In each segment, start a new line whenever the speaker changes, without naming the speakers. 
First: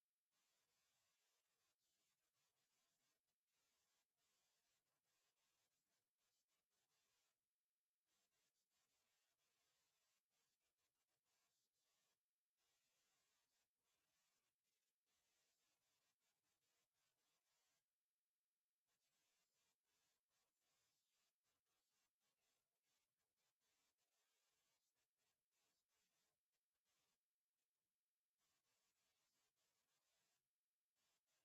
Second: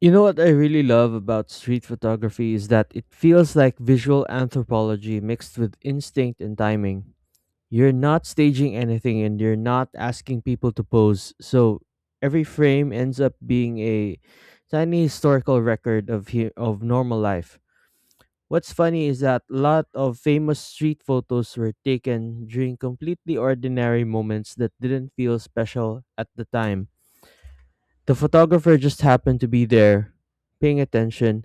You know what I really love about street photography is that it feels like visual anthropology mixed with instinct and timing. You're not staging anything and you're not asking people to pose, so every frame ends up being a tiny historical record of normal life. What's funny is that a lot of famous street photos were taken during completely ordinary moments that didn't feel special at the time. The photographer just happened to be there, paying attention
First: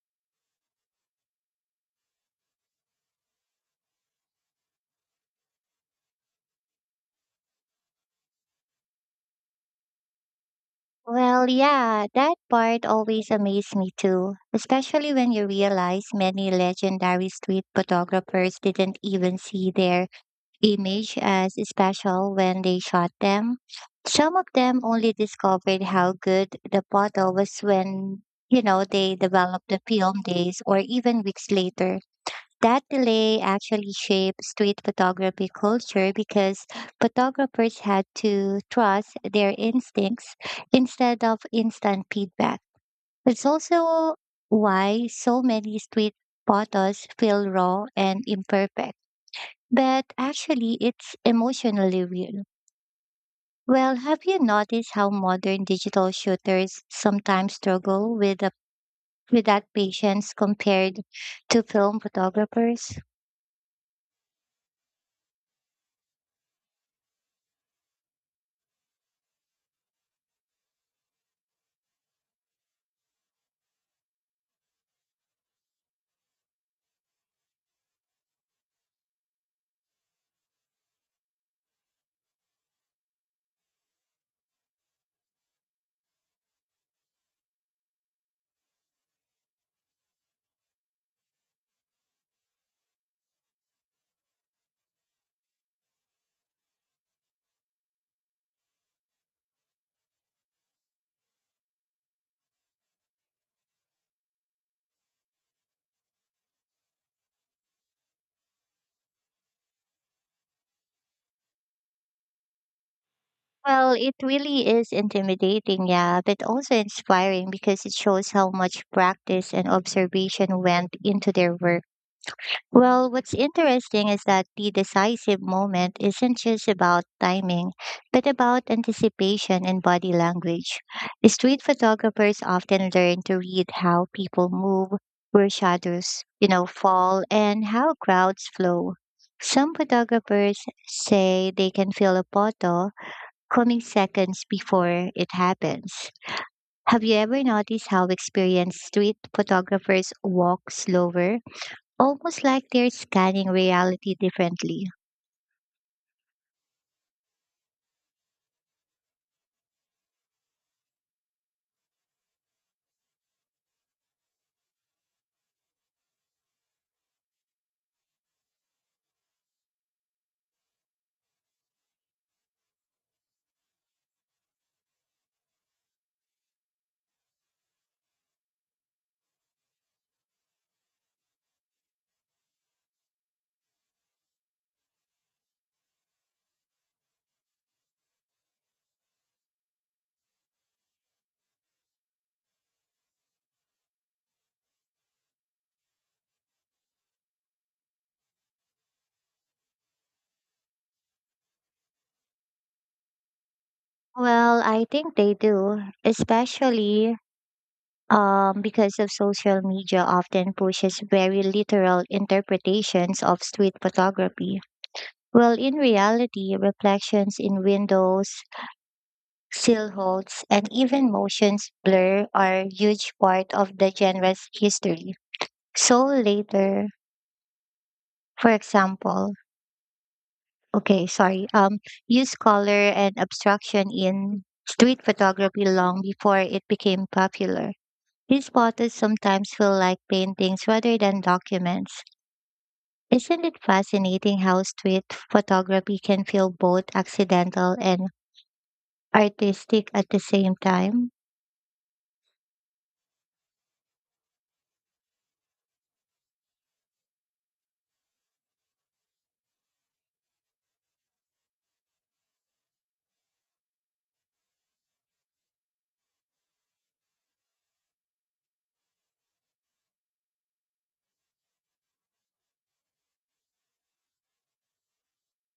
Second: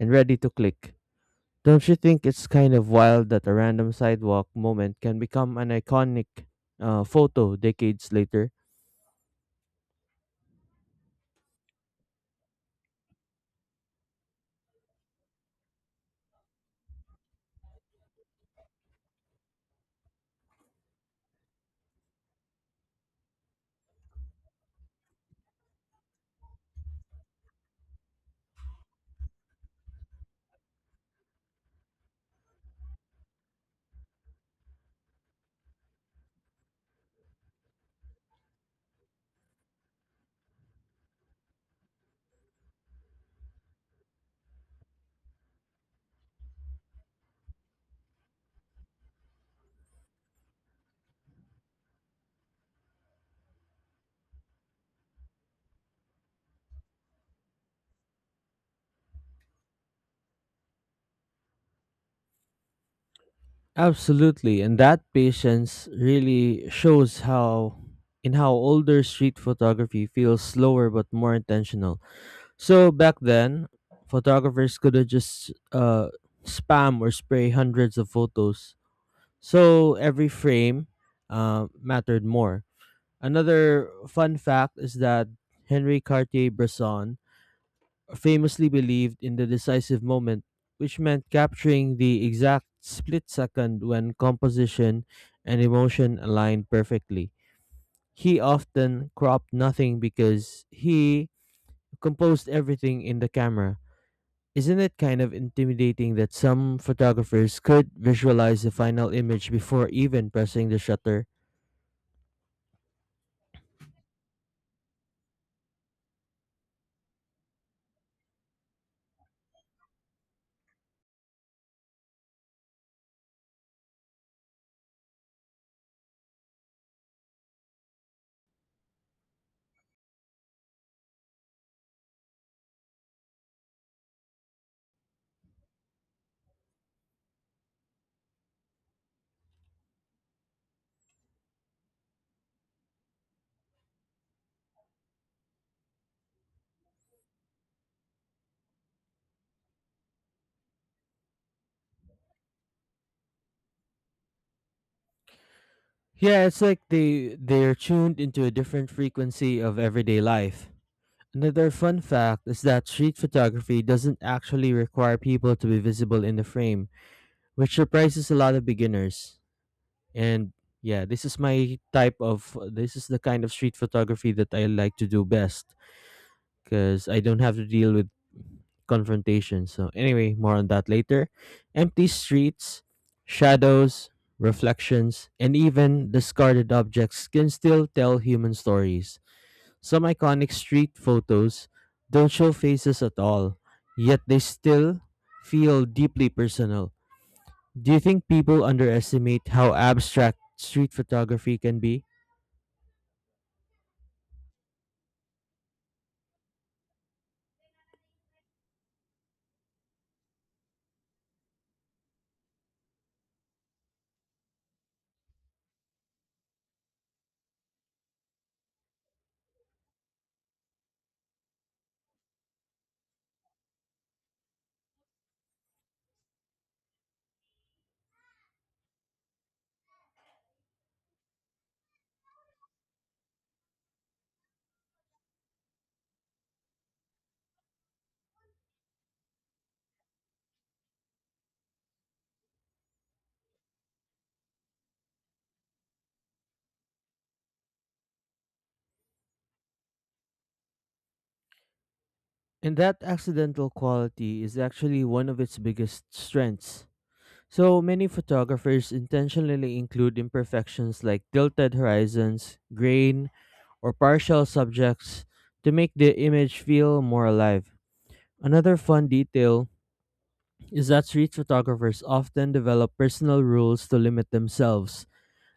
and ready to click. Don't you think it's kind of wild that a random sidewalk moment can become an iconic photo decades later?
Well, yeah, that part always amazed me too, especially when you realize many legendary street photographers didn't even see their image as special when they shot them. Some of them only discovered how good the photo was when they developed the film days or even weeks later. That delay actually shaped street photography culture because photographers had to trust their instincts instead of instant feedback. It's also why so many street photos feel raw and imperfect, but actually it's emotionally real. Well, have you noticed how modern digital shooters sometimes struggle with that patience compared to film photographers?
Absolutely, and that patience really shows how in how older street photography feels slower but more intentional. So back then, photographers could have just spam or spray hundreds of photos. So every frame mattered more. Another fun fact is that Henri Cartier Bresson famously believed in the decisive moment, which meant capturing the exact split second when composition and emotion aligned perfectly. He often cropped nothing because he composed everything in the camera. Isn't it kind of intimidating that some photographers could visualize the final image before even pressing the shutter?
Well, it really is intimidating, yeah, but also inspiring because it shows how much practice and observation went into their work. Well, what's interesting is that the decisive moment isn't just about timing, but about anticipation and body language. Street photographers often learn to read how people move, where shadows fall, and how crowds flow. Some photographers say they can feel a photo coming seconds before it happens. Have you ever noticed how experienced street photographers walk slower, almost like they're scanning reality differently?
Yeah, it's like they're tuned into a different frequency of everyday life. Another fun fact is that street photography doesn't actually require people to be visible in the frame, which surprises a lot of beginners. And yeah, this is the kind of street photography that I like to do best because I don't have to deal with confrontation. So anyway, more on that later. Empty streets, shadows, reflections, and even discarded objects can still tell human stories. Some iconic street photos don't show faces at all, yet they still feel deeply personal. Do you think people underestimate how abstract street photography can be?
Well, I think they do, especially because of social media often pushes very literal interpretations of street photography. Well, in reality, reflections in windows, silhouettes, and even motions blur are huge part of the genre's history. So later, for example, okay, sorry, use color and abstraction in street photography long before it became popular. These photos sometimes feel like paintings rather than documents. Isn't it fascinating how street photography can feel both accidental and artistic at the same time?
And that accidental quality is actually one of its biggest strengths. So many photographers intentionally include imperfections like tilted horizons, grain, or partial subjects to make the image feel more alive. Another fun detail is that street photographers often develop personal rules to limit themselves,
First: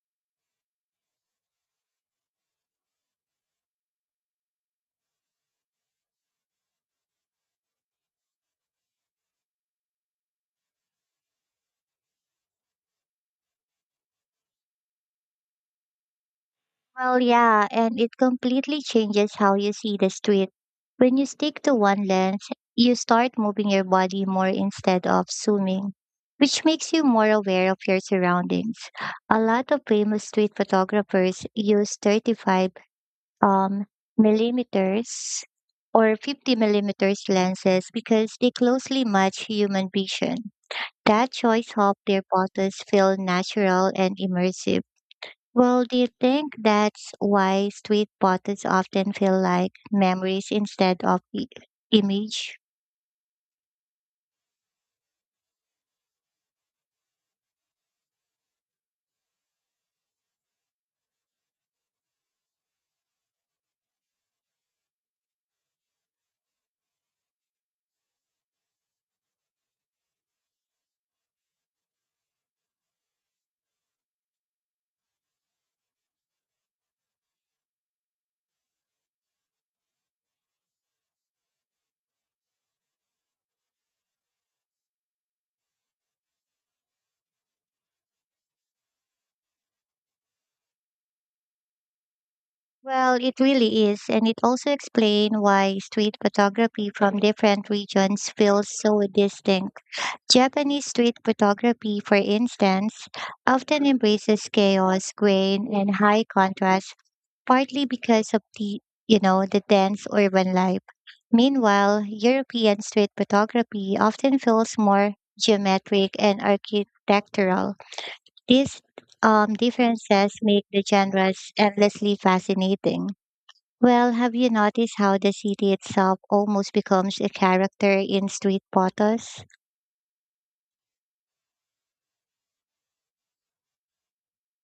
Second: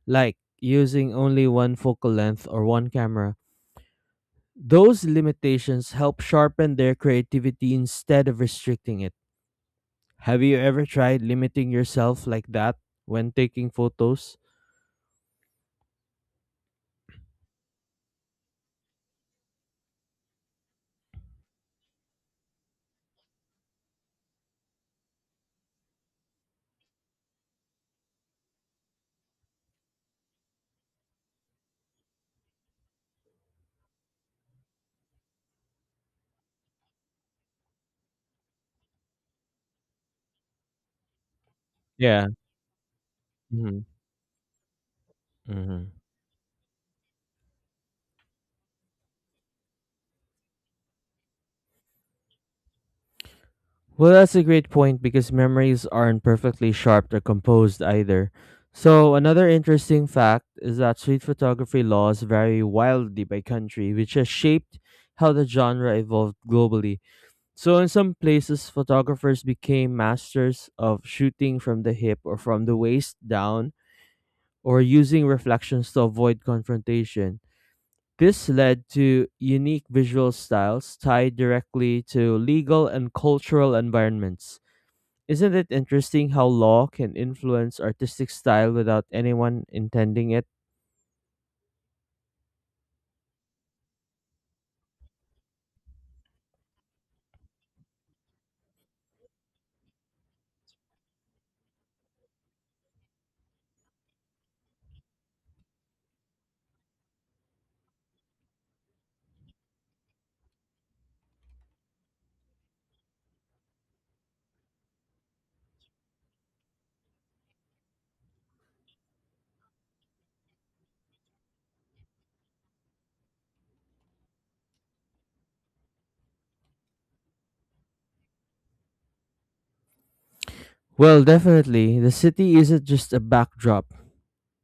like using only one focal length or one camera. Those limitations help sharpen their creativity instead of restricting it. Have you ever tried limiting yourself like that when taking photos?
Well, yeah, and it completely changes how you see the street. When you stick to one lens, you start moving your body more instead of zooming, which makes you more aware of your surroundings. A lot of famous street photographers use 35 mm um, millimeters or 50 mm millimeters lenses because they closely match human vision. That choice helps their
Yeah.
photos feel
Mhm.
natural and immersive. Well, do
Mhm.
you think that's why street photos often feel like memories instead of image?
Well, that's a great point because memories aren't perfectly sharp or composed either. So, another interesting fact is that street photography laws vary wildly by country, which has shaped how the genre evolved globally. So, in some places, photographers became masters of shooting from the hip or from the waist down or using reflections to avoid confrontation. This led to unique visual styles tied directly to legal and cultural environments. Isn't it interesting how law can influence artistic style without anyone intending it?
Well, it really is, and it also explains why street photography from different regions feels so distinct. Japanese street photography, for instance, often embraces chaos, grain, and high contrast, partly because of the the dense urban life. Meanwhile, European street photography often feels more geometric and architectural. These differences make the genres endlessly fascinating. Well, have you noticed how the city itself almost becomes a character in street photos?
Well, definitely, the city isn't just a backdrop,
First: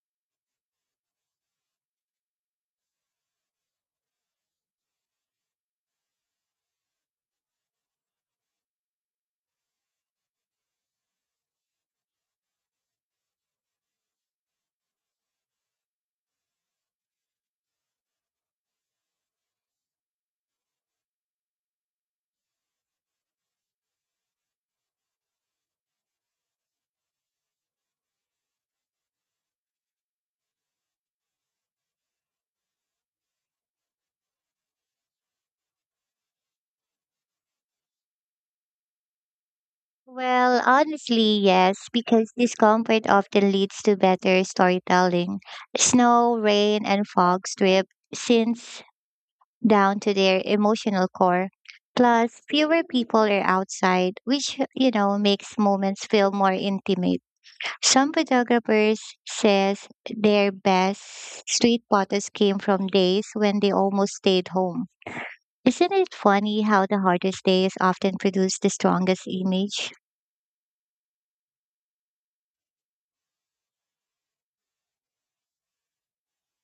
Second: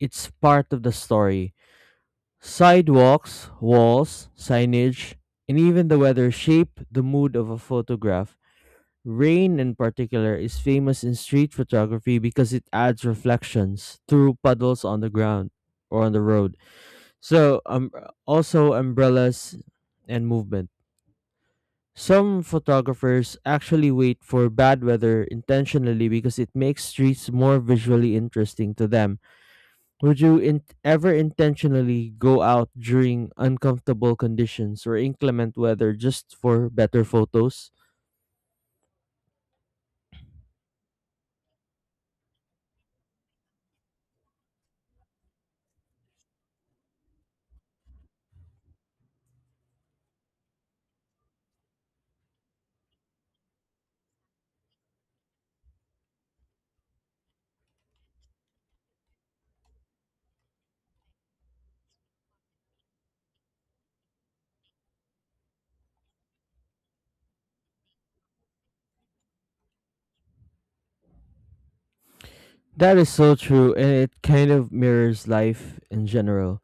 it's part of the story. Sidewalks, walls, signage, and even the weather shape the mood of a photograph. Rain, in particular, is famous in street photography because it adds reflections through puddles on the ground or on the road. So, also umbrellas and movement. Some photographers actually wait for bad weather intentionally because it makes streets more visually interesting to them. Would you ever intentionally go out during uncomfortable conditions or inclement weather just for better photos?
Well, honestly, yes, because discomfort often leads to better storytelling. Snow, rain, and fog strip scenes down to their emotional core. Plus, fewer people are outside, which makes moments feel more intimate. Some photographers says their best street photos came from days when they almost stayed home. Isn't it funny how the hardest days often produce the strongest image?
That is so true, and it kind of mirrors life in general.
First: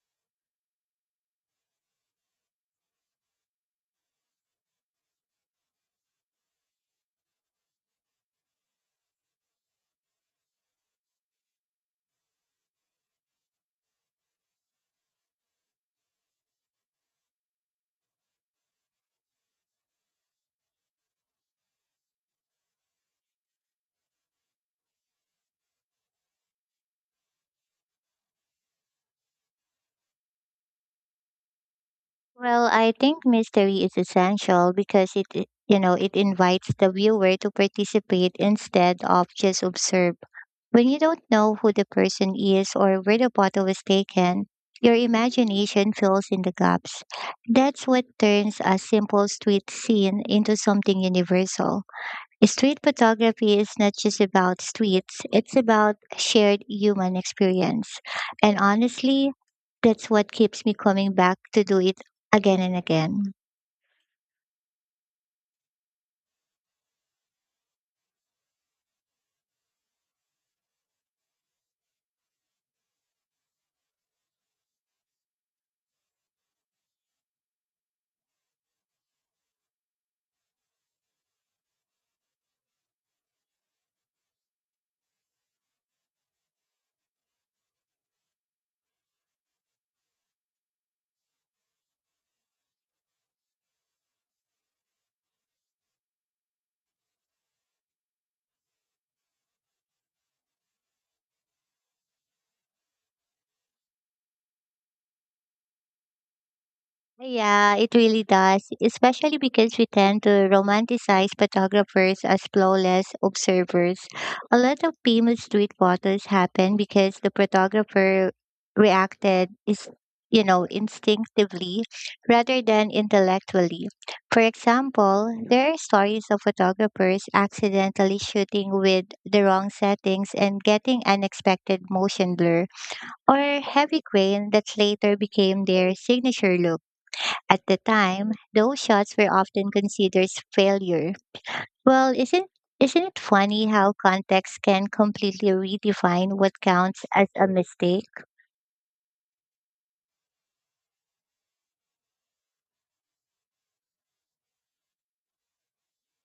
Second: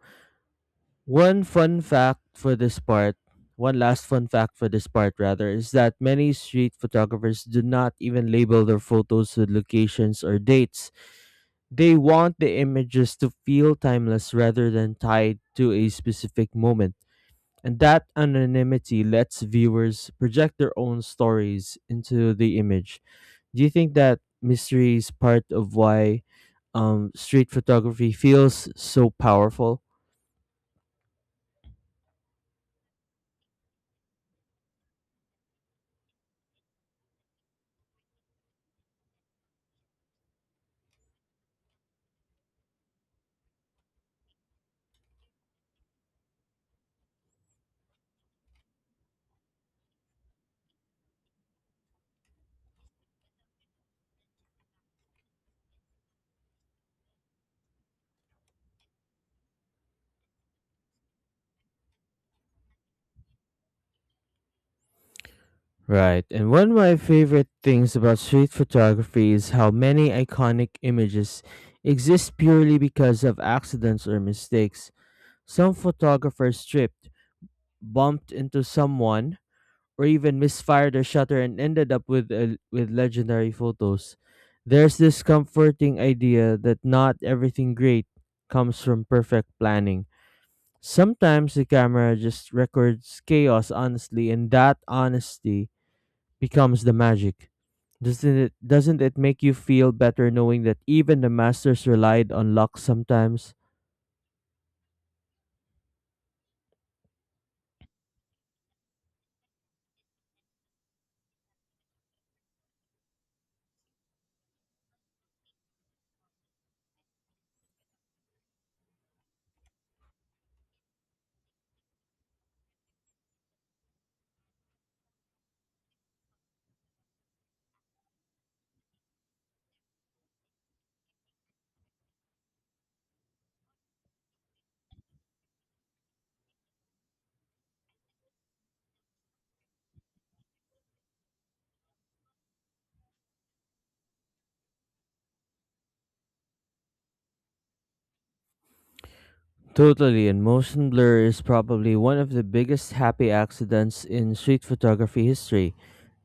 One fun fact for this part, One last fun fact for this part, rather, is that many street photographers do not even label their photos with locations or dates. They want the images to feel timeless rather than tied to a specific moment. And that anonymity lets viewers project their own stories into the image. Do you think that mystery is part of why street photography feels so powerful?
Well, I think mystery is essential because it invites the viewer to participate instead of just observe. When you don't know who the person is or where the bottle was taken, your imagination fills in the gaps. That's what turns a simple street scene into something universal. Street photography is not just about streets, it's about shared human experience. And honestly, that's what keeps me coming back to do it again and again.
Right. And one of my favorite things about street photography is how many iconic images exist purely because of accidents or mistakes. Some photographers tripped, bumped into someone, or even misfired their shutter and ended up with with legendary photos. There's this comforting idea that not everything great comes from perfect planning. Sometimes the camera just records chaos honestly, and that honesty becomes the magic. Doesn't it make you feel better knowing that even the masters relied on luck sometimes?
Yeah, it really does, especially because we tend to romanticize photographers as flawless observers. A lot of famous street photos happen because the photographer reacted is instinctively rather than intellectually. For example, there are stories of photographers accidentally shooting with the wrong settings and getting unexpected motion blur or heavy grain that later became their signature look. At the time, those shots were often considered failure. Well, isn't it funny how context can completely redefine what counts as a mistake?
Totally, and motion blur is probably one of the biggest happy accidents in street photography history.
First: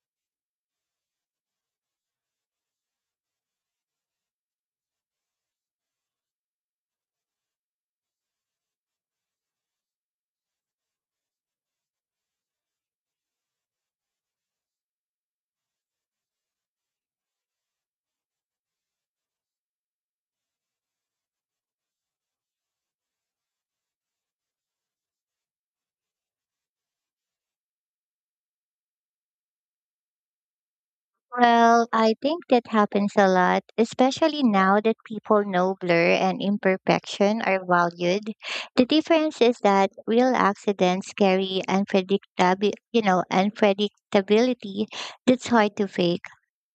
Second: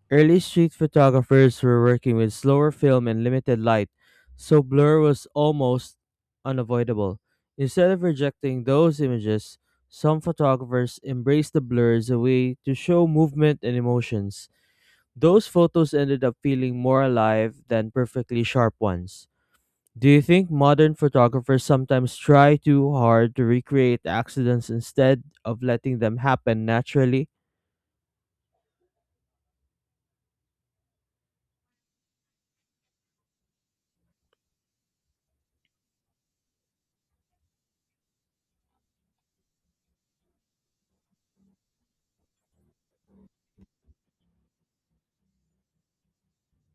Early street photographers were working with slower film and limited light, so blur was almost unavoidable. Instead of rejecting those images, some photographers embraced the blur as a way to show movement and emotions. Those photos ended up feeling more alive than perfectly sharp ones. Do you think modern photographers sometimes try too hard to recreate accidents instead of letting them happen naturally?
Well, I think that happens a lot, especially now that people know blur and imperfection are valued. The difference is that real accidents carry unpredictability that's hard to fake.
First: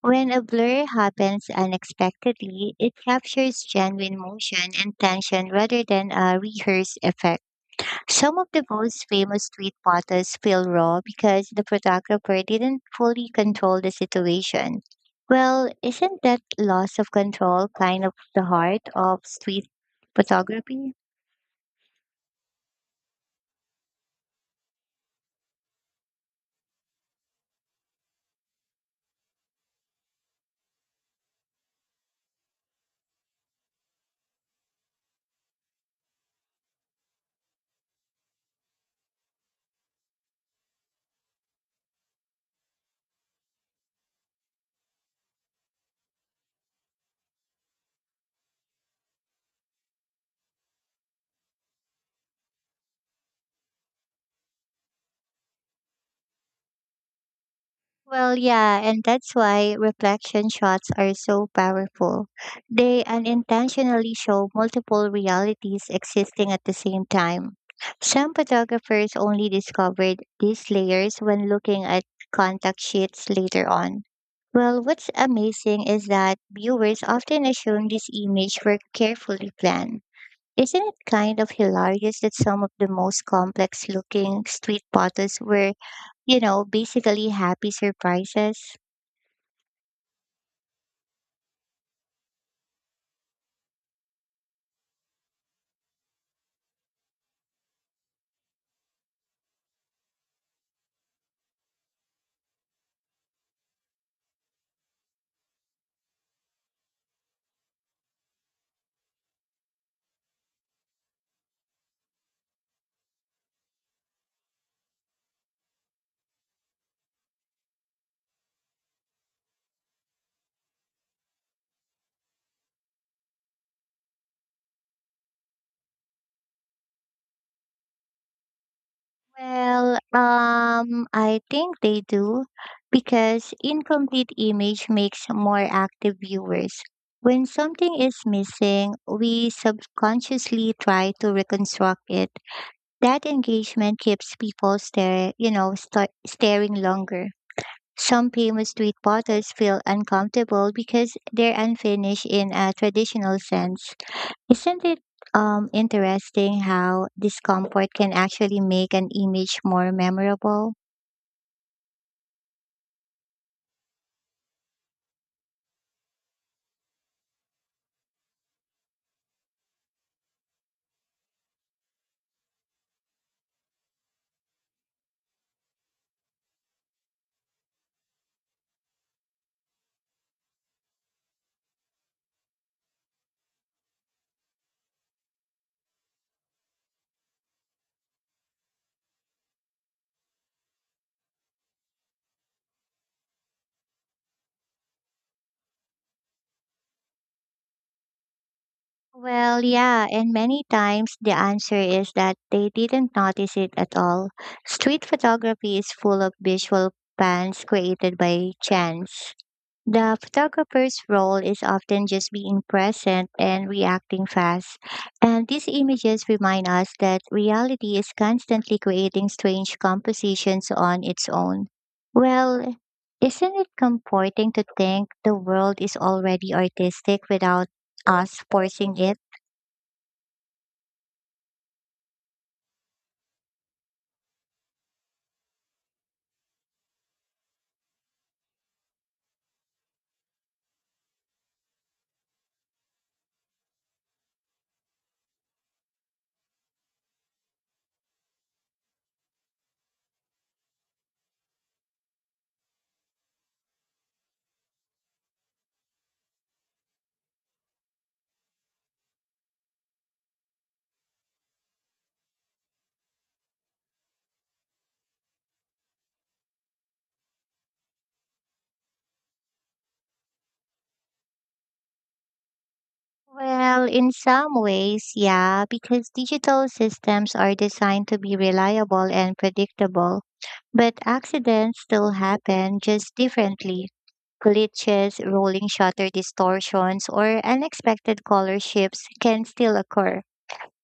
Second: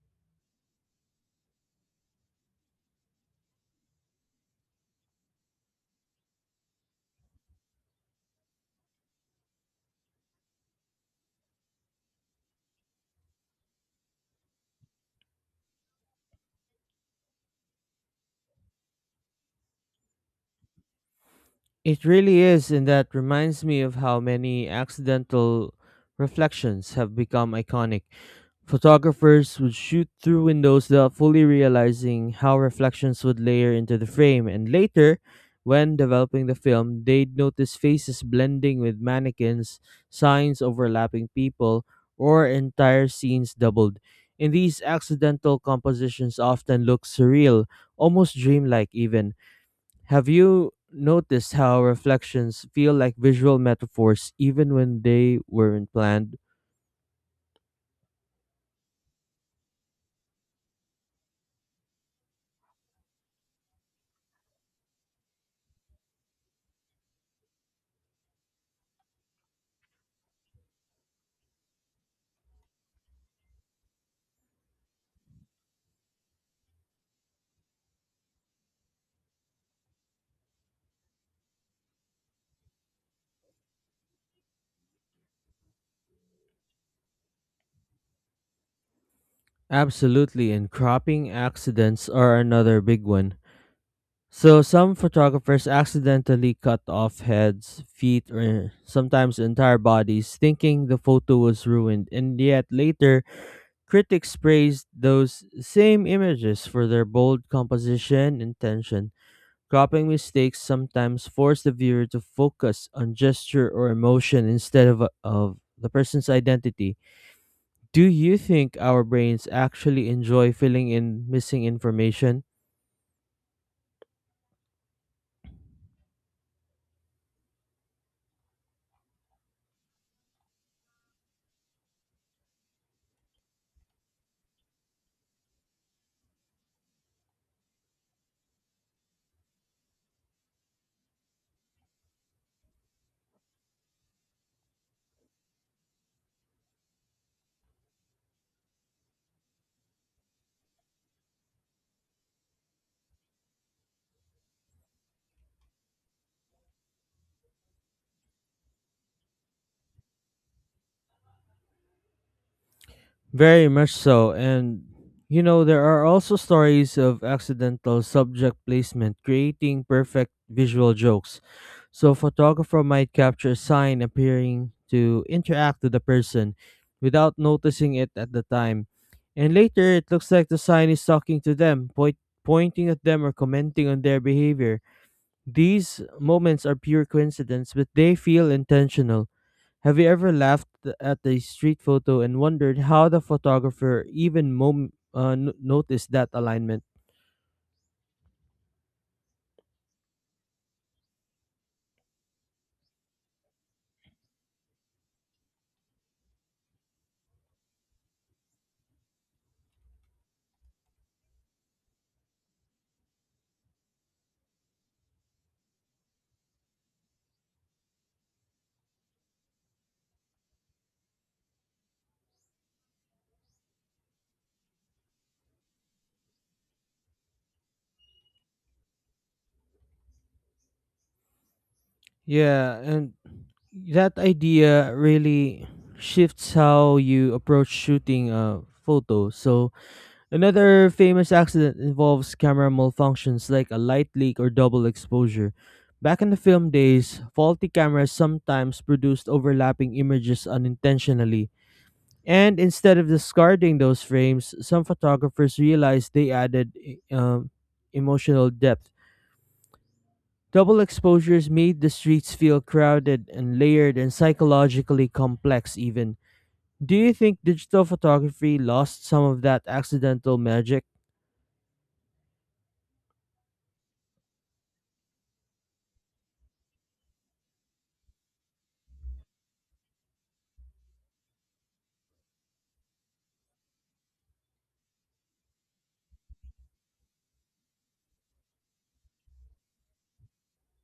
When a blur happens unexpectedly, it captures genuine motion and tension rather than a rehearsed effect. Some of the most famous street photos feel raw because the photographer didn't fully control the situation. Well, isn't that loss of control kind of the heart of street photography?
It really is, and that reminds me of how many accidental reflections have become iconic. Photographers would shoot through windows without fully realizing how reflections would layer into the frame, and later, when developing the film, they'd notice faces blending with mannequins, signs overlapping people, or entire scenes doubled. In these accidental compositions often look surreal, almost dreamlike even. Have you noticed how reflections feel like visual metaphors even when they weren't planned?
Well, yeah, and that's why reflection shots are so powerful. They unintentionally show multiple realities existing at the same time. Some photographers only discovered these layers when looking at contact sheets later on. Well, what's amazing is that viewers often assume these images were carefully planned. Isn't it kind of hilarious that some of the most complex looking street photos were basically happy surprises?
Absolutely, and cropping accidents are another big one. So, some photographers accidentally cut off heads, feet, or sometimes entire bodies, thinking the photo was ruined, and yet later, critics praised those same images for their bold composition and tension. Cropping mistakes sometimes force the viewer to focus on gesture or emotion instead of the person's identity. Do you think our brains actually enjoy filling in missing information?
Well, I think they do because incomplete image makes more active viewers. When something is missing, we subconsciously try to reconstruct it. That engagement keeps people stare, you know, sta- staring longer. Some famous street bottles feel uncomfortable because they're unfinished in a traditional sense. Isn't it interesting how discomfort can actually make an image more memorable?
Very much so. And, you know, there are also stories of accidental subject placement creating perfect visual jokes. So, a photographer might capture a sign appearing to interact with a person without noticing it at the time. And later, it looks like the sign is talking to them, pointing at them, or commenting on their behavior. These moments are pure coincidence, but they feel intentional. Have you ever laughed at a street photo and wondered how the photographer even noticed that alignment?
Well, yeah, and many times the answer is that they didn't notice it at all. Street photography is full of visual pans created by chance. The photographer's role is often just being present and reacting fast. And these images remind us that reality is constantly creating strange compositions on its own. Well, isn't it comforting to think the world is already artistic without us forcing it?
Yeah, and that idea really shifts how you approach shooting a photo. So, another famous accident involves camera malfunctions like a light leak or double exposure. Back in the film days, faulty cameras sometimes produced overlapping images unintentionally. And instead of discarding those frames, some photographers realized they added emotional depth. Double exposures made the streets feel crowded and layered and psychologically complex, even. Do you think digital photography lost some of that accidental magic?
Well, in some ways, yeah, because digital systems are designed to be reliable and predictable, but accidents still happen just differently. Glitches, rolling shutter distortions, or unexpected color shifts can still occur.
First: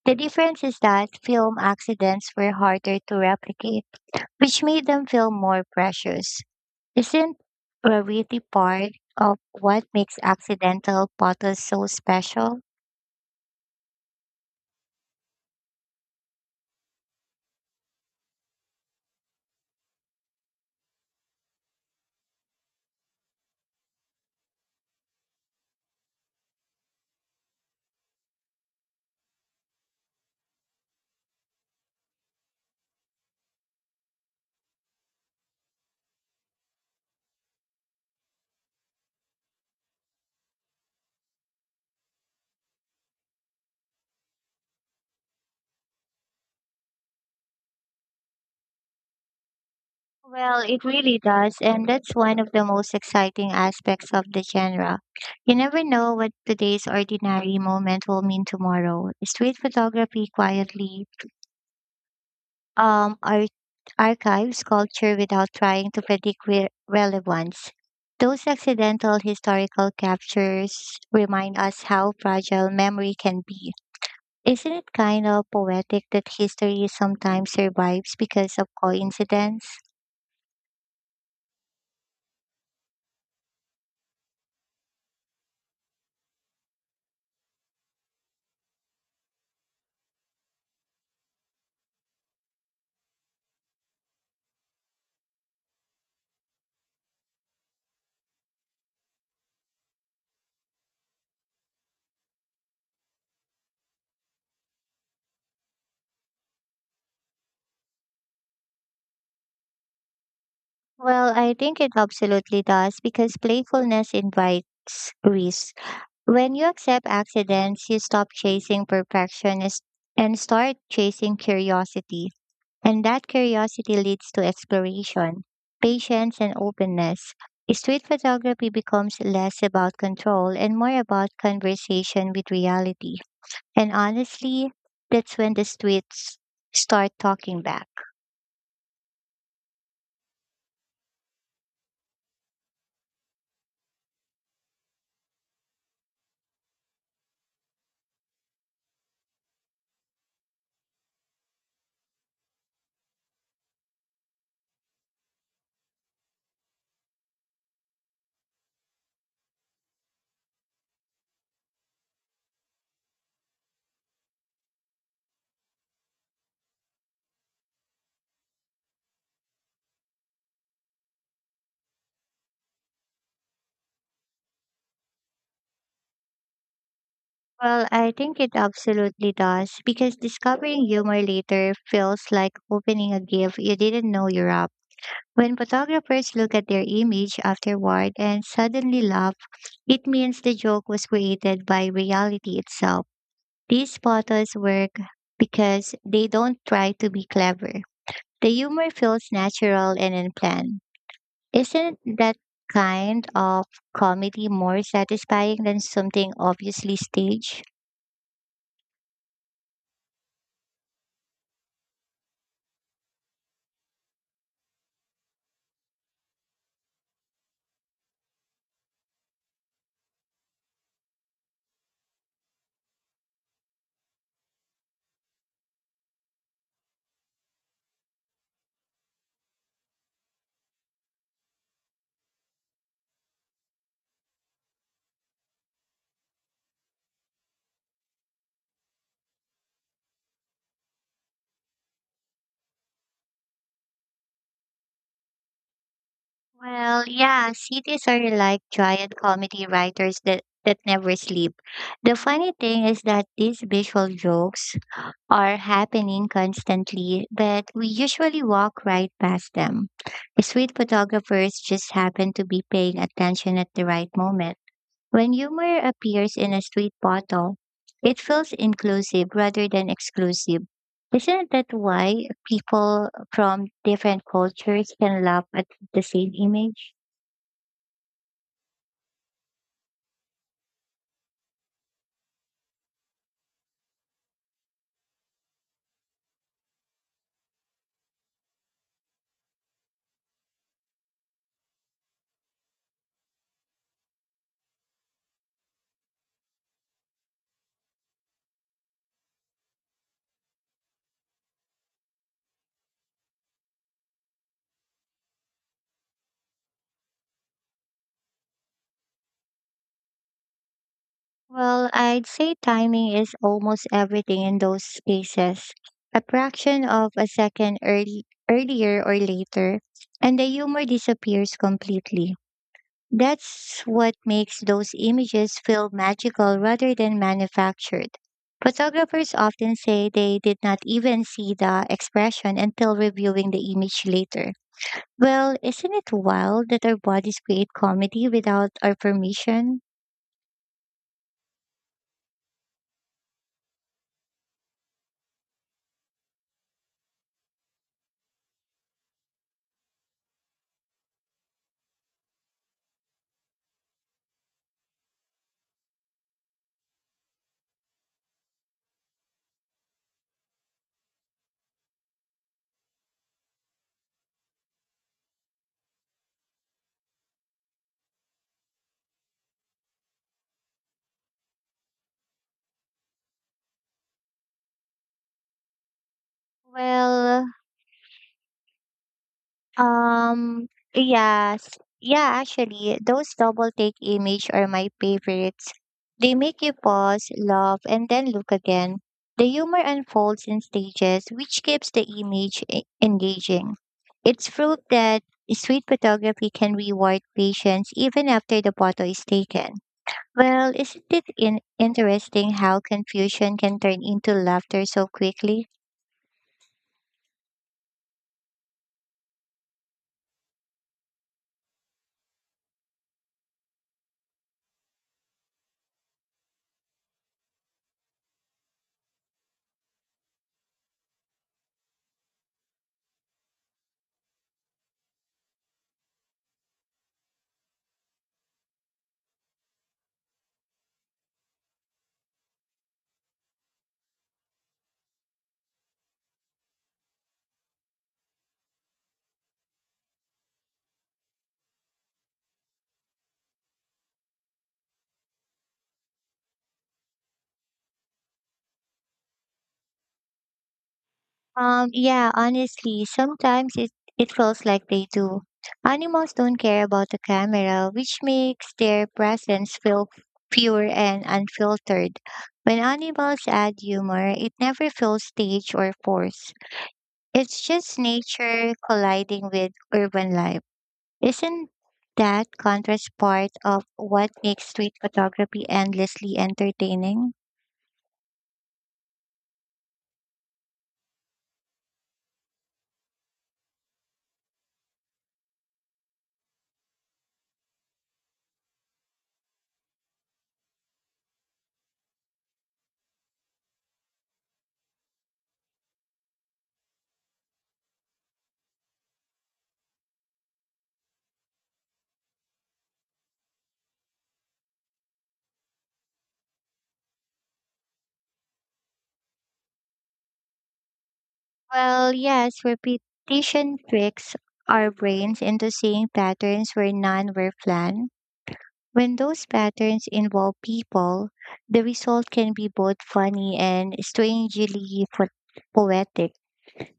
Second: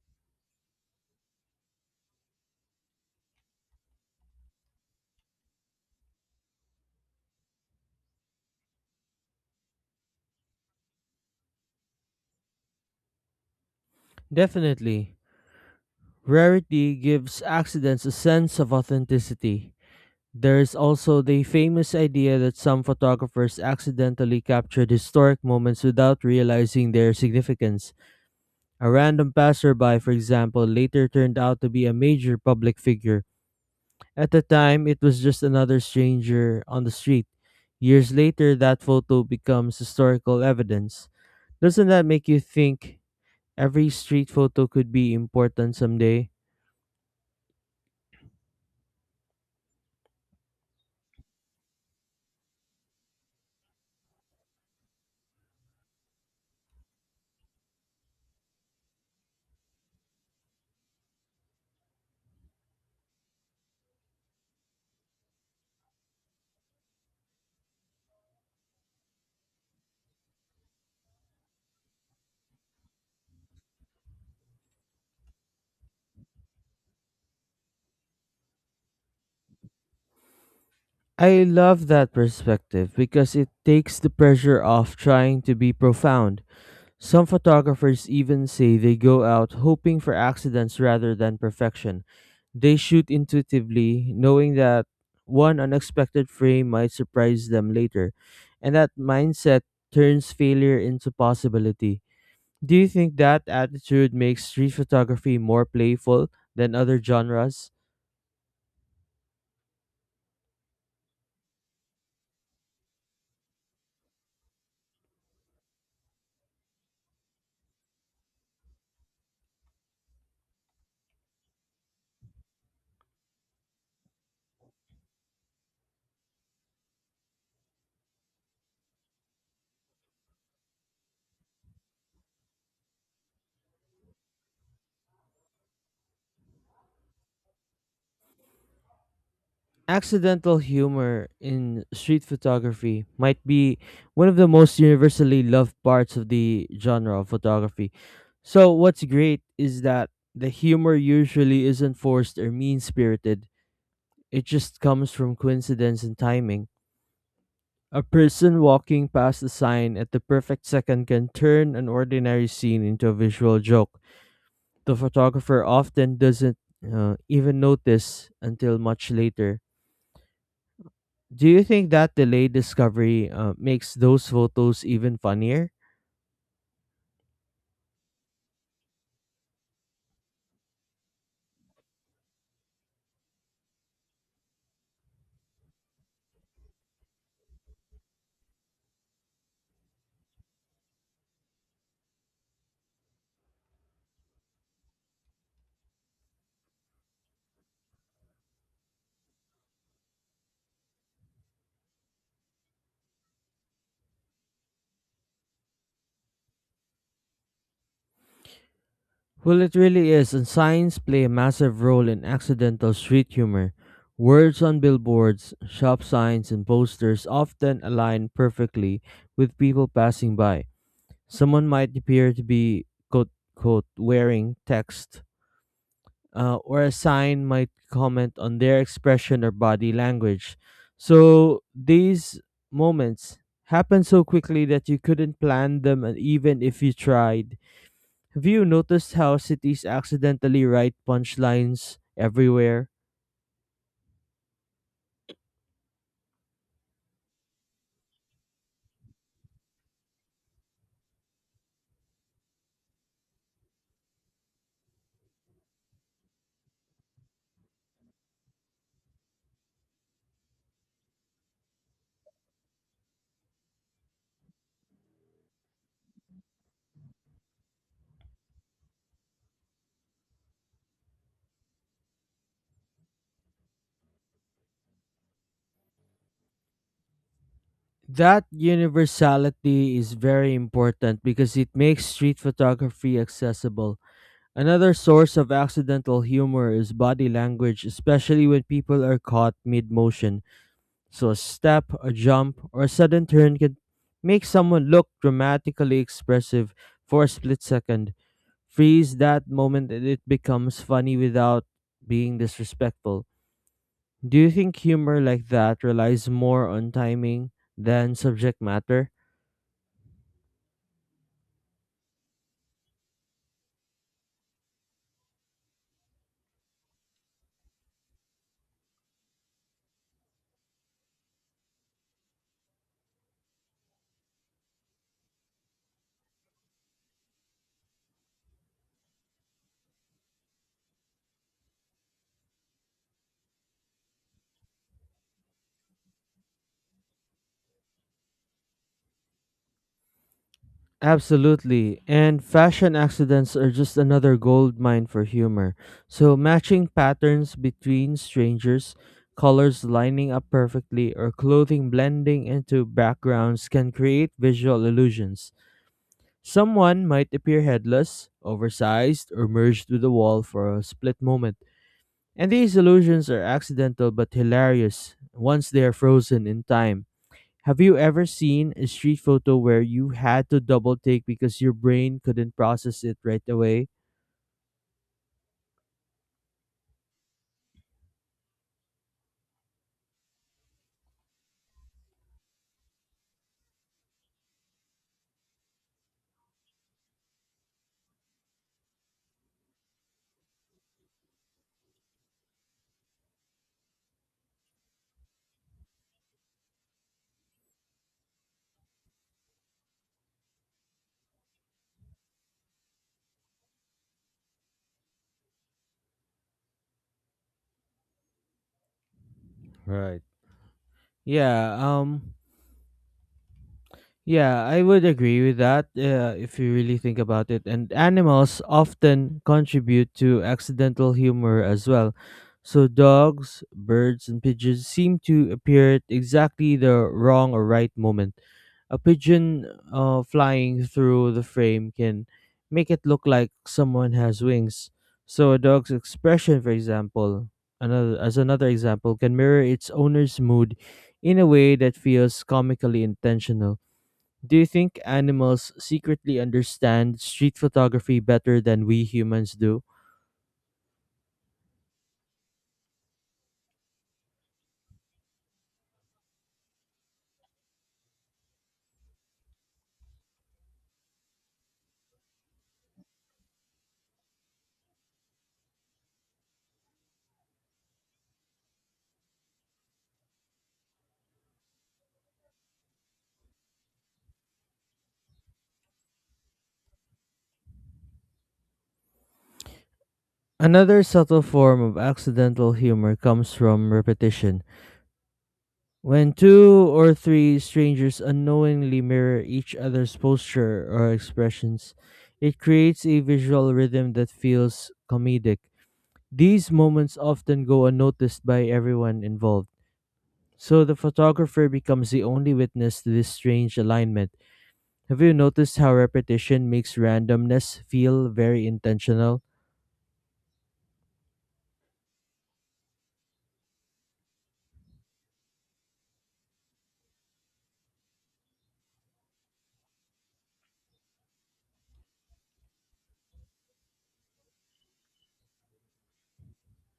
The difference is that film accidents were harder to replicate, which made them feel more precious. Isn't rarity part of what makes accidental photos so special?
Definitely. Rarity gives accidents a sense of authenticity. There is also the famous idea that some photographers accidentally captured historic moments without realizing their significance. A random passerby, for example, later turned out to be a major public figure. At the time, it was just another stranger on the street. Years later, that photo becomes historical evidence. Doesn't that make you think every street photo could be important someday?
Well, it really does, and that's one of the most exciting aspects of the genre. You never know what today's ordinary moment will mean tomorrow. Street photography quietly um, ar- archives culture without trying to predict relevance. Those accidental historical captures remind us how fragile memory can be. Isn't it kind of poetic that history sometimes survives because of coincidence?
I love that perspective because it takes the pressure off trying to be profound. Some photographers even say they go out hoping for accidents rather than perfection. They shoot intuitively, knowing that one unexpected frame might surprise them later, and that mindset turns failure into possibility. Do you think that attitude makes street photography more playful than other genres?
Well, I think it absolutely does because playfulness invites risk. When you accept accidents, you stop chasing and start chasing curiosity. And that curiosity leads to exploration, patience, and openness. Street photography becomes less about control and more about conversation with reality. And honestly, that's when the streets start talking back.
Accidental humor in street photography might be one of the most universally loved parts of the genre of photography. So, what's great is that the humor usually isn't forced or mean spirited, it just comes from coincidence and timing. A person walking past a sign at the perfect second can turn an ordinary scene into a visual joke. The photographer often doesn't even notice until much later. Do you think that delayed discovery makes those photos even funnier?
Well, I think it absolutely does because discovering humor later feels like opening a gift you didn't know you're up. When photographers look at their image afterward and suddenly laugh, it means the joke was created by reality itself. These photos work because they don't try to be clever. The humor feels natural and unplanned. Isn't that kind of comedy more satisfying than something obviously staged?
Well, it really is, and signs play a massive role in accidental street humor. Words on billboards, shop signs, and posters often align perfectly with people passing by. Someone might appear to be quote, wearing text, or a sign might comment on their expression or body language. So these moments happen so quickly that you couldn't plan them, and even if you tried. Have you noticed how cities accidentally write punchlines everywhere?
Well, yeah, cities are like giant comedy writers that never sleep. The funny thing is that these visual jokes are happening constantly, but we usually walk right past them. Street photographers just happen to be paying attention at the right moment. When humor appears in a street bottle, it feels inclusive rather than exclusive. Isn't that why people from different cultures can laugh at the same image?
That universality is very important because it makes street photography accessible. Another source of accidental humor is body language, especially when people are caught mid motion. So a step, a jump, or a sudden turn can make someone look dramatically expressive for a split second. Freeze that moment and it becomes funny without being disrespectful. Do you think humor like that relies more on timing than subject matter?
Well, I'd say timing is almost everything in those cases. A fraction of a second earlier or later, and the humor disappears completely. That's what makes those images feel magical rather than manufactured. Photographers often say they did not even see the expression until reviewing the image later. Well, isn't it wild that our bodies create comedy without our permission?
Absolutely. And fashion accidents are just another gold mine for humor. So matching patterns between strangers, colors lining up perfectly, or clothing blending into backgrounds can create visual illusions. Someone might appear headless, oversized, or merged with the wall for a split moment. And these illusions are accidental but hilarious once they are frozen in time. Have you ever seen a street photo where you had to double take because your brain couldn't process it right away?
Well, Um, yes. Yeah, actually, those double take image are my favorites. They make you pause, laugh, and then look again. The humor unfolds in stages, which keeps the image engaging. It's proof that street photography can reward patience even after the photo is taken. Well, isn't it interesting how confusion can turn into laughter so quickly?
Right. Yeah, um yeah, I would agree with that if you really think about it. And animals often contribute to accidental humor as well. So dogs, birds, and pigeons seem to appear at exactly the wrong or right moment. A pigeon flying through the frame can make it look like someone has wings. So a dog's expression, for example, another example, can mirror its owner's mood in a way that feels comically intentional. Do you think animals secretly understand street photography better than we humans do?
Yeah, honestly, it feels like they do. Animals don't care about the camera, which makes their presence feel pure and unfiltered. When animals add humor, it never feels staged or forced. It's just nature colliding with urban life. Isn't that contrast part of what makes street photography endlessly entertaining?
Another subtle form of accidental humor comes from repetition. When two or three strangers unknowingly mirror each other's posture or expressions, it creates a visual rhythm that feels comedic. These moments often go unnoticed by everyone involved, so the photographer becomes the only witness to this strange alignment. Have you noticed how repetition makes randomness feel very intentional?
Well, yes, repetition tricks our brains into seeing patterns where none were planned. When those patterns involve people, the result can be both funny and strangely poetic.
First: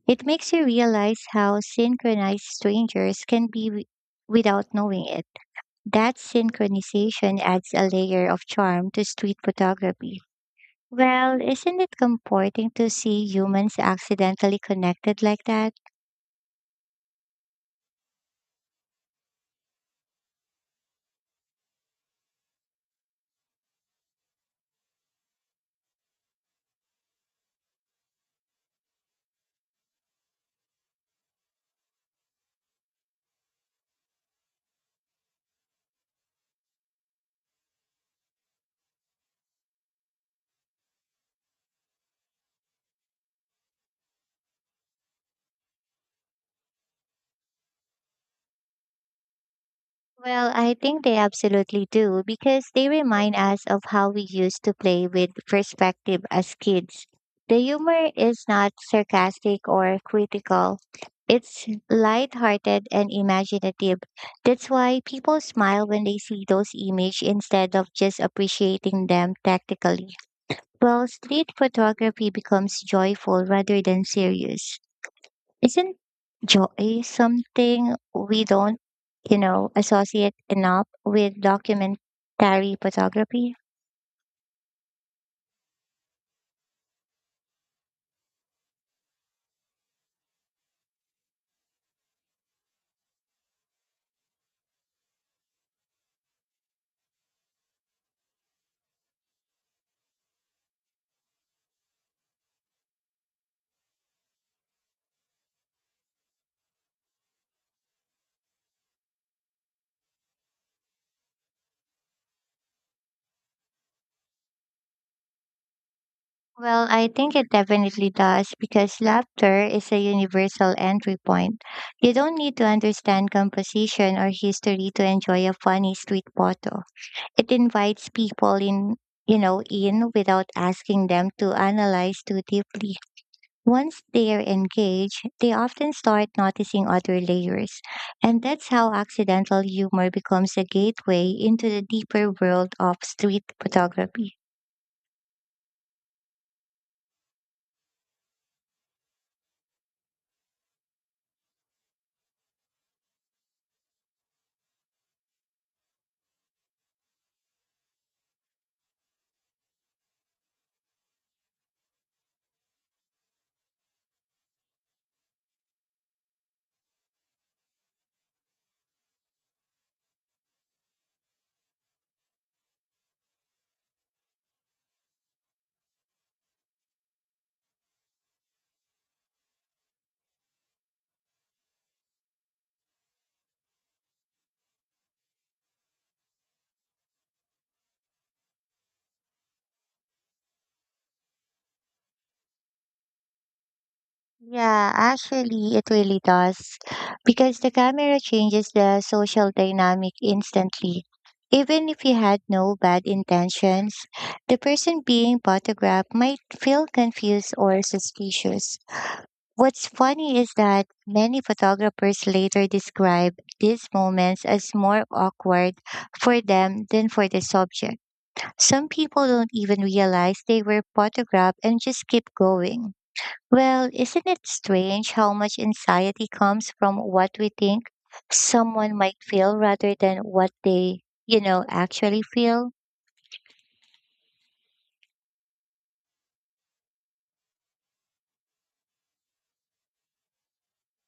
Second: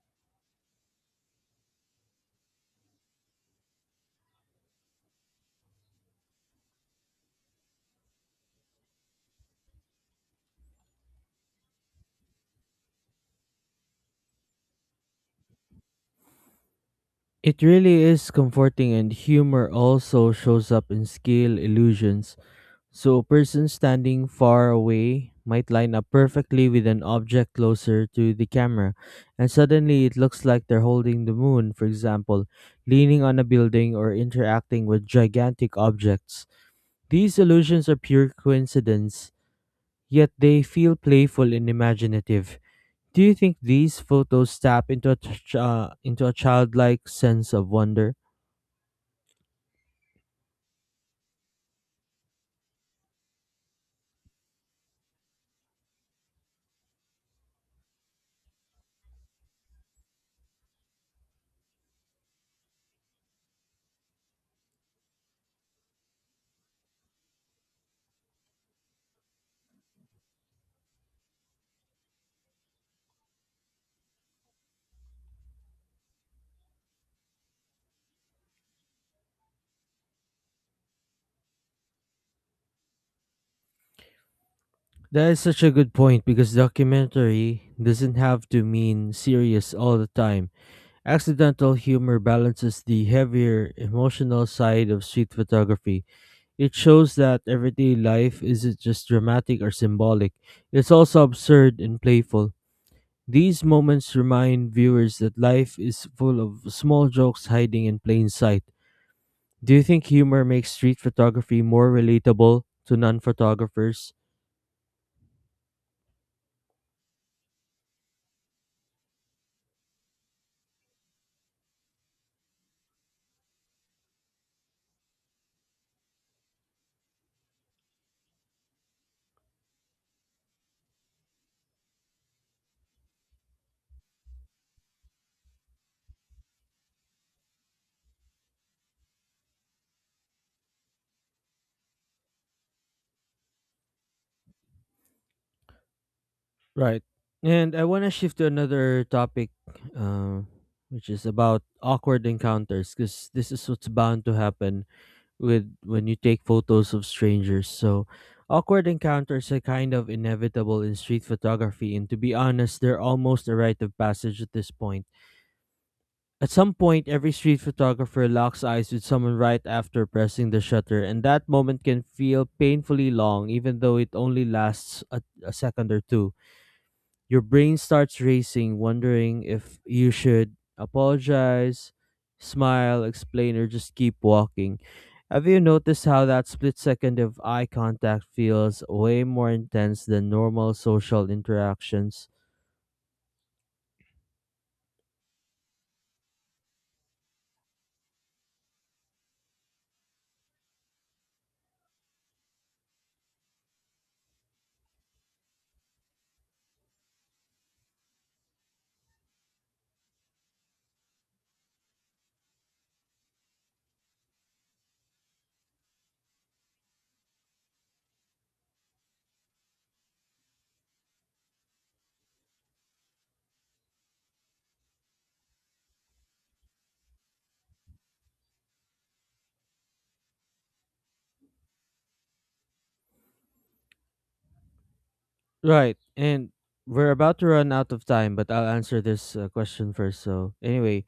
It makes you realize how synchronized strangers can be without knowing it. That synchronization adds a layer of charm to street photography. Well, isn't it comforting to see humans accidentally connected like that?
It really is comforting, and humor also shows up in scale illusions. So a person standing far away might line up perfectly with an object closer to the camera, and suddenly it looks like they're holding the moon, for example, leaning on a building or interacting with gigantic objects. These illusions are pure coincidence, yet they feel playful and imaginative. Do you think these photos tap into into a childlike sense of wonder?
Well, I think they absolutely do because they remind us of how we used to play with perspective as kids. The humor is not sarcastic or critical. It's lighthearted and imaginative. That's why people smile when they see those images instead of just appreciating them tactically. Well, street photography becomes joyful rather than serious. Isn't joy something we don't associate enough with documentary photography?
That is such a good point, because documentary doesn't have to mean serious all the time. Accidental humor balances the heavier emotional side of street photography. It shows that everyday life isn't just dramatic or symbolic, it's also absurd and playful. These moments remind viewers that life is full of small jokes hiding in plain sight. Do you think humor makes street photography more relatable to non photographers?
Well, I think it definitely does because laughter is a universal entry point. You don't need to understand composition or history to enjoy a funny street photo. It invites people in without asking them to analyze too deeply. Once they are engaged, they often start noticing other layers. And that's how accidental humor becomes a gateway into the deeper world of street photography.
Right. And I want to shift to another topic, uh, which is about awkward encounters, because this is what's bound to happen with when you take photos of strangers. So, awkward encounters are kind of inevitable in street photography, and to be honest, they're almost a rite of passage at this point. At some point, every street photographer locks eyes with someone right after pressing the shutter, and that moment can feel painfully long, even though it only lasts a second or two. Your brain starts racing, wondering if you should apologize, smile, explain, or just keep walking. Have you noticed how that split second of eye contact feels way more intense than normal social interactions?
Yeah, actually, it really does. Because the camera changes the social dynamic instantly. Even if you had no bad intentions, the person being photographed might feel confused or suspicious. What's funny is that many photographers later describe these moments as more awkward for them than for the subject. Some people don't even realize they were photographed and just keep going. Well, isn't it strange how much anxiety comes from what we think someone might feel rather than what they actually feel?
Right, and we're about to run out of time, but I'll answer this question first. So, anyway,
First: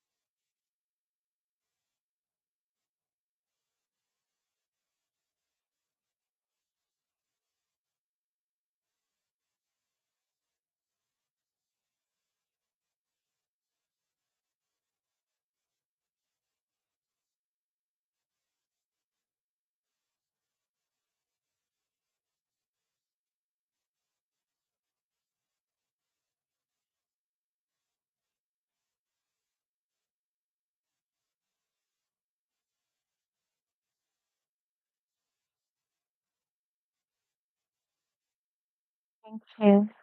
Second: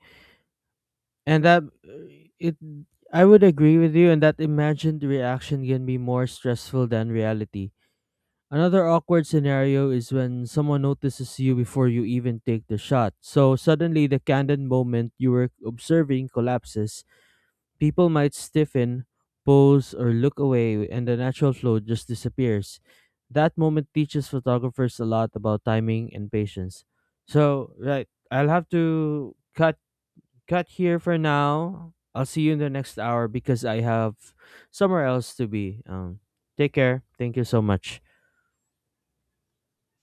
and that it I would agree with you, and that imagined reaction can be more stressful than reality. Another awkward scenario is when someone notices you before you even take the shot. So suddenly, the candid moment you were observing collapses. People might stiffen, pose, or look away, and the natural flow just disappears. That moment teaches photographers a lot about timing and patience. So, right, I'll have to cut here for now. I'll see you in the next hour because I have somewhere else to be. Take care. Thank you so much.
Yeah.